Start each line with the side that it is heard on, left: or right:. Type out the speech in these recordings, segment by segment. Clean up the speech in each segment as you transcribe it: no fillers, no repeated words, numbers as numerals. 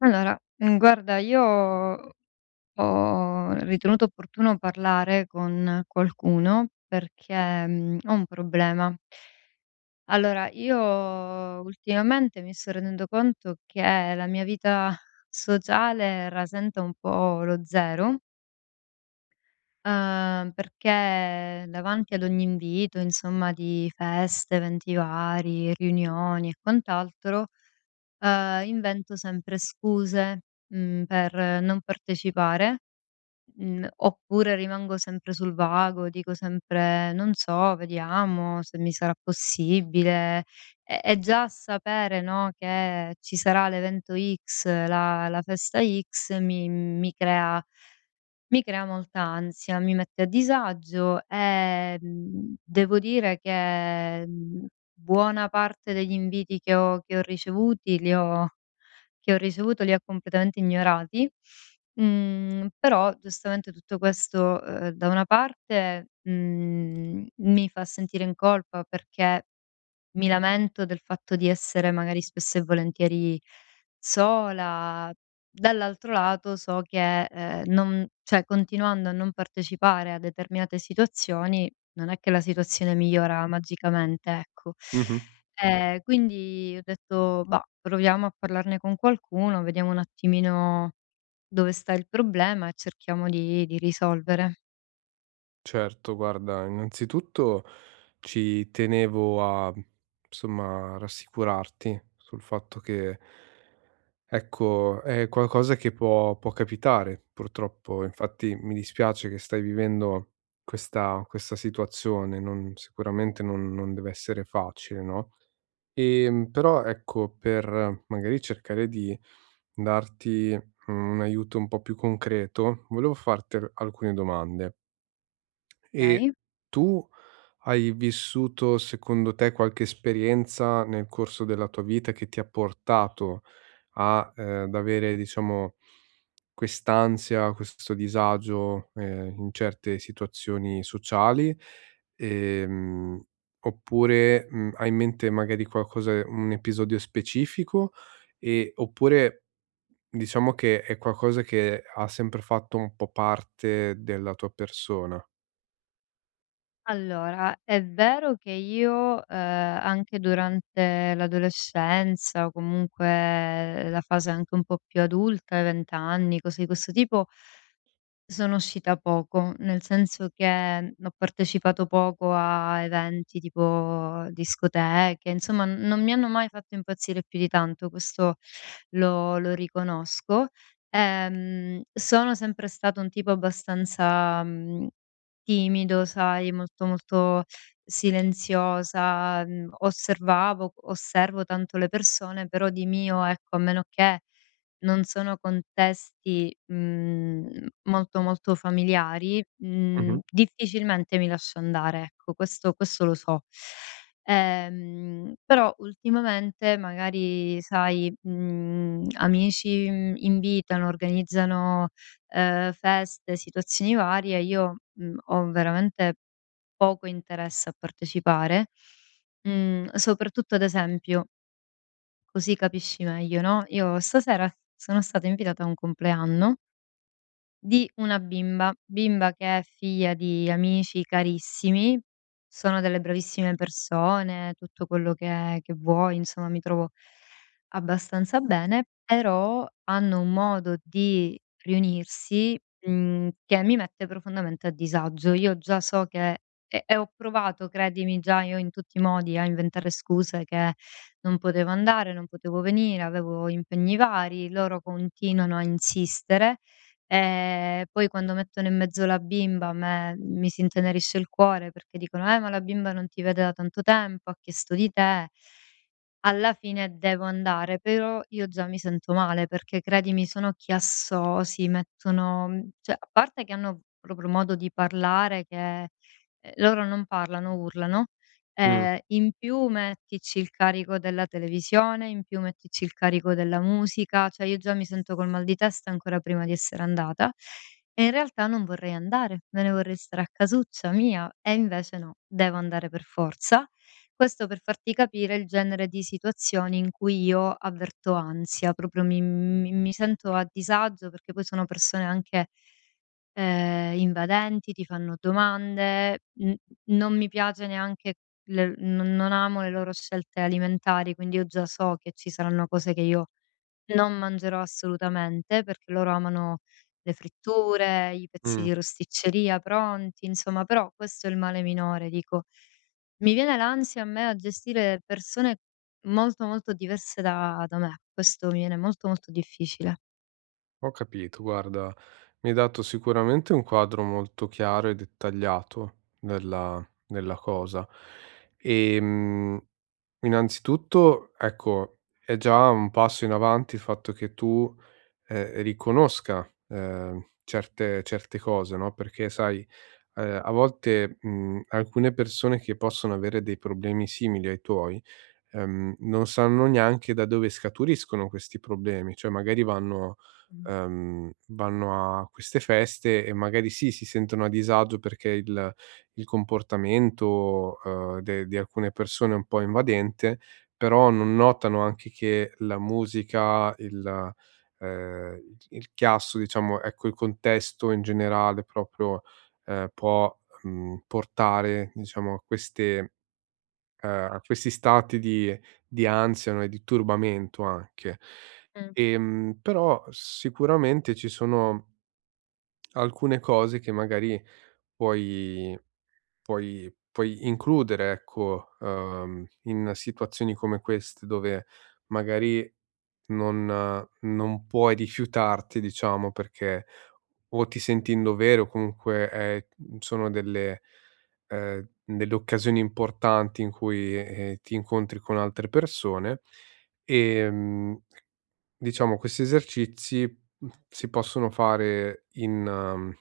left: Allora, guarda io ho ritenuto opportuno parlare con qualcuno perché, ho un problema. Allora, io ultimamente mi sto rendendo conto che la mia vita sociale rasenta un po' lo zero. Perché davanti ad ogni invito, insomma, di feste, eventi vari, riunioni e quant'altro, invento sempre scuse, per non partecipare, oppure rimango sempre sul vago, dico sempre: "Non so, vediamo se mi sarà possibile". E già sapere, no, che ci sarà l'evento X, la festa X mi mi crea molta ansia, mi mette a disagio e, devo dire che, buona parte degli inviti che ho ricevuto li ho completamente ignorati. Però giustamente tutto questo, da una parte, mi fa sentire in colpa perché mi lamento del fatto di essere magari spesso e volentieri sola, dall'altro lato so che, non, cioè, continuando a non partecipare a determinate situazioni, non è che la situazione migliora magicamente, ecco.
right: Mh-mh.
left: Quindi ho detto: "Bah, proviamo a parlarne con qualcuno, vediamo un attimino dove sta il problema e cerchiamo di risolvere."
right: Certo, guarda, innanzitutto ci tenevo a, insomma, rassicurarti sul fatto che, ecco, è qualcosa che può capitare purtroppo. Infatti mi dispiace che stai vivendo questa situazione, non sicuramente non deve essere facile, no, però, ecco, per magari cercare di darti un aiuto un po' più concreto, volevo farti al alcune domande. E
left: Okay.
right: tu hai vissuto, secondo te, qualche esperienza nel corso della tua vita che ti ha portato a, ad avere, diciamo, quest'ansia, questo disagio, in certe situazioni sociali? Ehm, Oppure, hai in mente magari qualcosa un episodio specifico? E oppure, diciamo che è qualcosa che ha sempre fatto un po' parte della tua persona?
left: Allora, è vero che io, anche durante l'adolescenza o comunque la fase anche un po' più adulta, i 20 anni, cose di questo tipo, sono uscita poco, nel senso che, ho partecipato poco a eventi tipo discoteche, insomma n non mi hanno mai fatto impazzire più di tanto, questo lo riconosco. Sono sempre stato un tipo abbastanza, timido, sai, molto, molto silenziosa. Mhmm, osservavo Osservo tanto le persone, però di mio, ecco, a meno che non sono contesti, molto, molto familiari,
right: Mh-mh,
left: difficilmente mi lascio andare, ecco, questo lo so. Però ultimamente magari sai, amici, invitano, organizzano, feste, situazioni varie, io, ho veramente poco interesse a partecipare, soprattutto ad esempio. Così capisci meglio, no, io stasera sono stata invitata a un compleanno di una bimba, bimba che è figlia di amici carissimi, sono delle bravissime persone, tutto quello che vuoi, insomma mi trovo abbastanza bene, però hanno un modo di riunirsi, che mi mette profondamente a disagio. Io già so che e ho provato, credimi, già io in tutti i modi a inventare scuse che non potevo andare, non potevo venire, avevo impegni vari, loro continuano a insistere. Poi quando mettono in mezzo la bimba a me mi si intenerisce il cuore perché dicono: ma la bimba non ti vede da tanto tempo, ha chiesto di te". Alla fine devo andare, però io già mi sento male perché credimi sono chiassosi, mettono cioè a parte che hanno proprio modo di parlare che loro non parlano, urlano.
right: mh.
left: In più mettici il carico della televisione, in più mettici il carico della musica, cioè io già mi sento col mal di testa ancora prima di essere andata, e in realtà non vorrei andare, me ne vorrei stare a casuccia mia e invece no, devo andare per forza. Questo per farti capire il genere di situazioni in cui io avverto ansia, proprio mi sento a disagio perché poi sono persone anche invadenti, ti fanno domande, n non mi piace neanche le non amo le loro scelte alimentari, quindi io già so che ci saranno cose che io non mangerò assolutamente, perché loro amano le fritture, i pezzi
right: Mh,
left: di rosticceria pronti, insomma, però questo è il male minore, dico. Mi viene l'ansia a me a gestire persone molto, molto diverse da me, questo mi viene molto, molto difficile.
right: ho capito. Guarda, mi hai dato sicuramente un quadro molto chiaro e dettagliato della cosa. Ehm, Innanzitutto, ecco, è già un passo in avanti il fatto che tu, riconosca, certe cose, no, perché sai, a volte, mhmm, alcune persone che possono avere dei problemi simili ai tuoi non sanno neanche da dove scaturiscono questi problemi, cioè magari vanno
left: Mh,
right: vanno a queste feste e magari sì, si sentono a disagio perché il comportamento, de di alcune persone è un po' invadente, però non notano anche che la musica, ehm, il chiasso, diciamo, ecco, il contesto in generale proprio, può, portare, diciamo, a queste questi stati di ansia, no, e di turbamento anche.
left: mh,
right: Però sicuramente ci sono alcune cose che magari puoi puoi includere, ecco, in situazioni come queste dove magari non non puoi rifiutarti, diciamo, perché o ti senti in dovere o comunque, mhmm, sono delle delle occasioni importanti in cui, ti incontri con altre persone. Ehm, diciamo questi esercizi, si possono fare in ehm,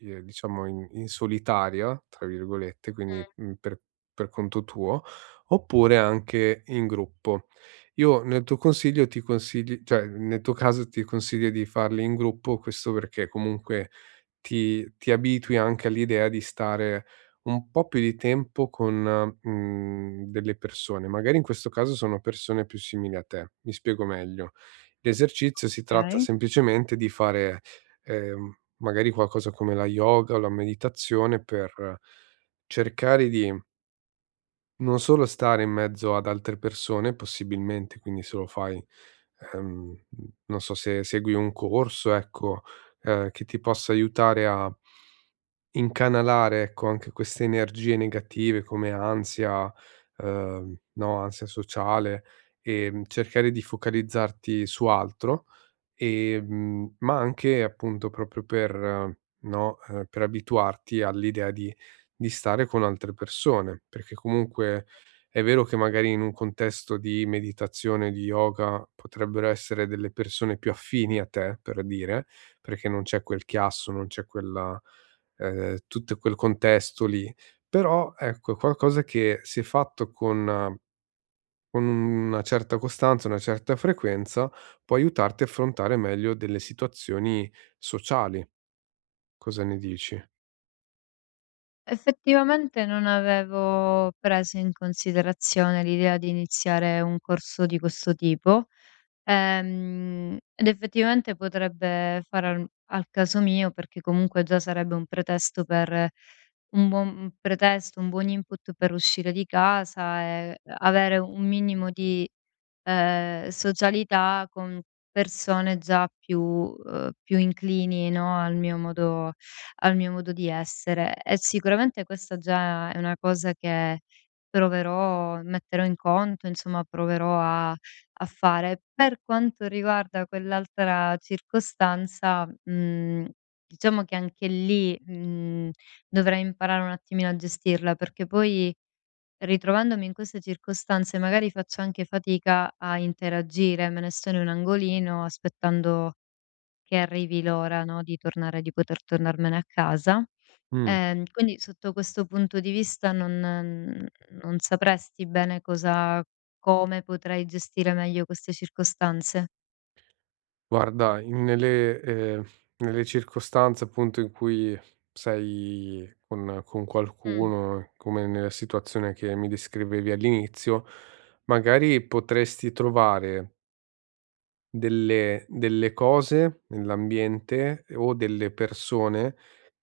right: Ehm, diciamo in solitaria, tra virgolette, quindi,
left: mh.
right: mhmm, per conto tuo, oppure anche in gruppo. Io nel tuo consiglio ti consigli cioè nel tuo caso ti consiglio di farli in gruppo, questo perché comunque ti abitui anche all'idea di stare un po' più di tempo con, mhmm, delle persone. Magari in questo caso sono persone più simili a te. Mi spiego meglio: l'esercizio si tratta
left: Okay.
right: semplicemente di fare, magari qualcosa come la yoga o la meditazione per cercare di non solo stare in mezzo ad altre persone possibilmente, quindi se lo fai, ehm, non so se segui un corso, ecco, che ti possa aiutare a incanalare, ecco, anche queste energie negative come ansia, no, ansia sociale, cercare di focalizzarti su altro, ma anche appunto proprio per no, per abituarti all'idea di stare con altre persone, perché comunque è vero che magari in un contesto di meditazione, di yoga, potrebbero essere delle persone più affini a te, per dire, perché non c'è quel chiasso, non c'è quella tutto quel contesto lì. Però ecco, è qualcosa che se fatto con una certa costanza, una certa frequenza, può aiutarti a affrontare meglio delle situazioni sociali. Cosa ne dici?
left: Effettivamente non avevo preso in considerazione l'idea di iniziare un corso di questo tipo. Ed effettivamente potrebbe fare al caso mio, perché comunque già sarebbe un pretesto per un buon pretesto, un buon input per uscire di casa e avere un minimo di socialità con persone già più più inclini, no, al mio modo di essere. E sicuramente questa già è una cosa che proverò metterò in conto, insomma proverò a fare. Per quanto riguarda quell'altra circostanza, diciamo che anche lì, dovrei imparare un attimino a gestirla, perché poi ritrovandomi in queste circostanze magari faccio anche fatica a interagire, me ne sto in un angolino aspettando che arrivi l'ora, no, di poter tornarmene a casa.
right: Mh.
left: Quindi sotto questo punto di vista non sapresti bene cosa come potrai gestire meglio queste circostanze?
right: Guarda, in nelle nelle circostanze appunto in cui sei con
left: Mh,
right: qualcuno, come nella situazione che mi descrivevi all'inizio, magari potresti trovare delle cose nell'ambiente o delle persone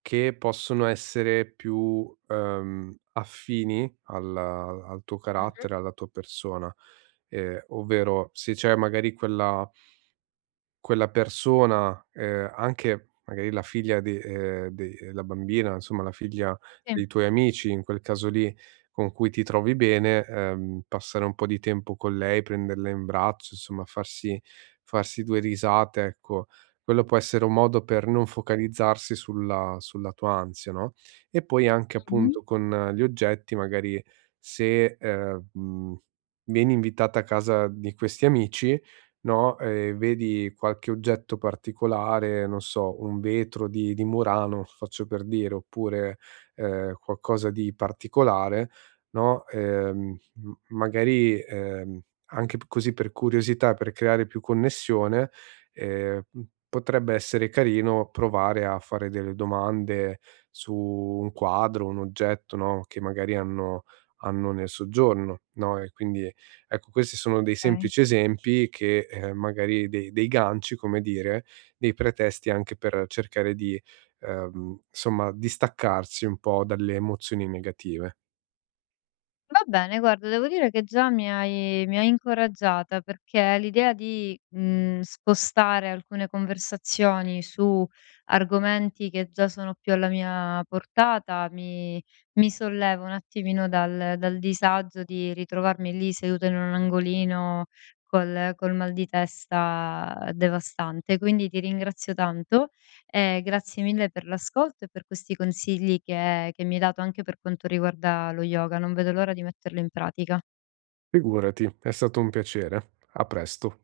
right: che possono essere più, affini alla al tuo
left: mh-mh.
right: carattere, alla tua persona, ovvero se c'è magari quella persona, anche magari la bambina, insomma la figlia
left: Sì.
right: dei tuoi amici, in quel caso lì, con cui ti trovi bene, passare un po' di tempo con lei, prenderla in braccio, insomma farsi 2 risate, ecco. Quello può essere un modo per non focalizzarsi sulla tua ansia, no, e poi anche
left: Mh-mh.
right: appunto con gli oggetti, magari se, mhmm, vieni invitata a casa di questi amici, no, vedi qualche oggetto particolare, non so, un vetro di Murano, faccio per dire, oppure, qualcosa di particolare, no, m magari, anche p così per curiosità, per creare più connessione, ehm, mhmm, potrebbe essere carino provare a fare delle domande su un quadro, un oggetto, no, che magari hanno nel soggiorno, no, e quindi ecco, questi sono dei
left: Okay.
right: semplici esempi che, magari dei ganci, come dire, dei pretesti anche per cercare di, insomma, distaccarsi un po' dalle emozioni negative.
left: Va bene, guarda, devo dire che già mi hai incoraggiata perché l'idea di spostare alcune conversazioni su argomenti che già sono più alla mia portata mi solleva un attimino dal disagio di ritrovarmi lì seduta in un angolino col mal di testa devastante. Quindi ti ringrazio tanto e grazie mille per l'ascolto e per questi consigli che mi hai dato anche per quanto riguarda lo yoga. Non vedo l'ora di metterlo in pratica.
right: Figurati, è stato un piacere. A presto.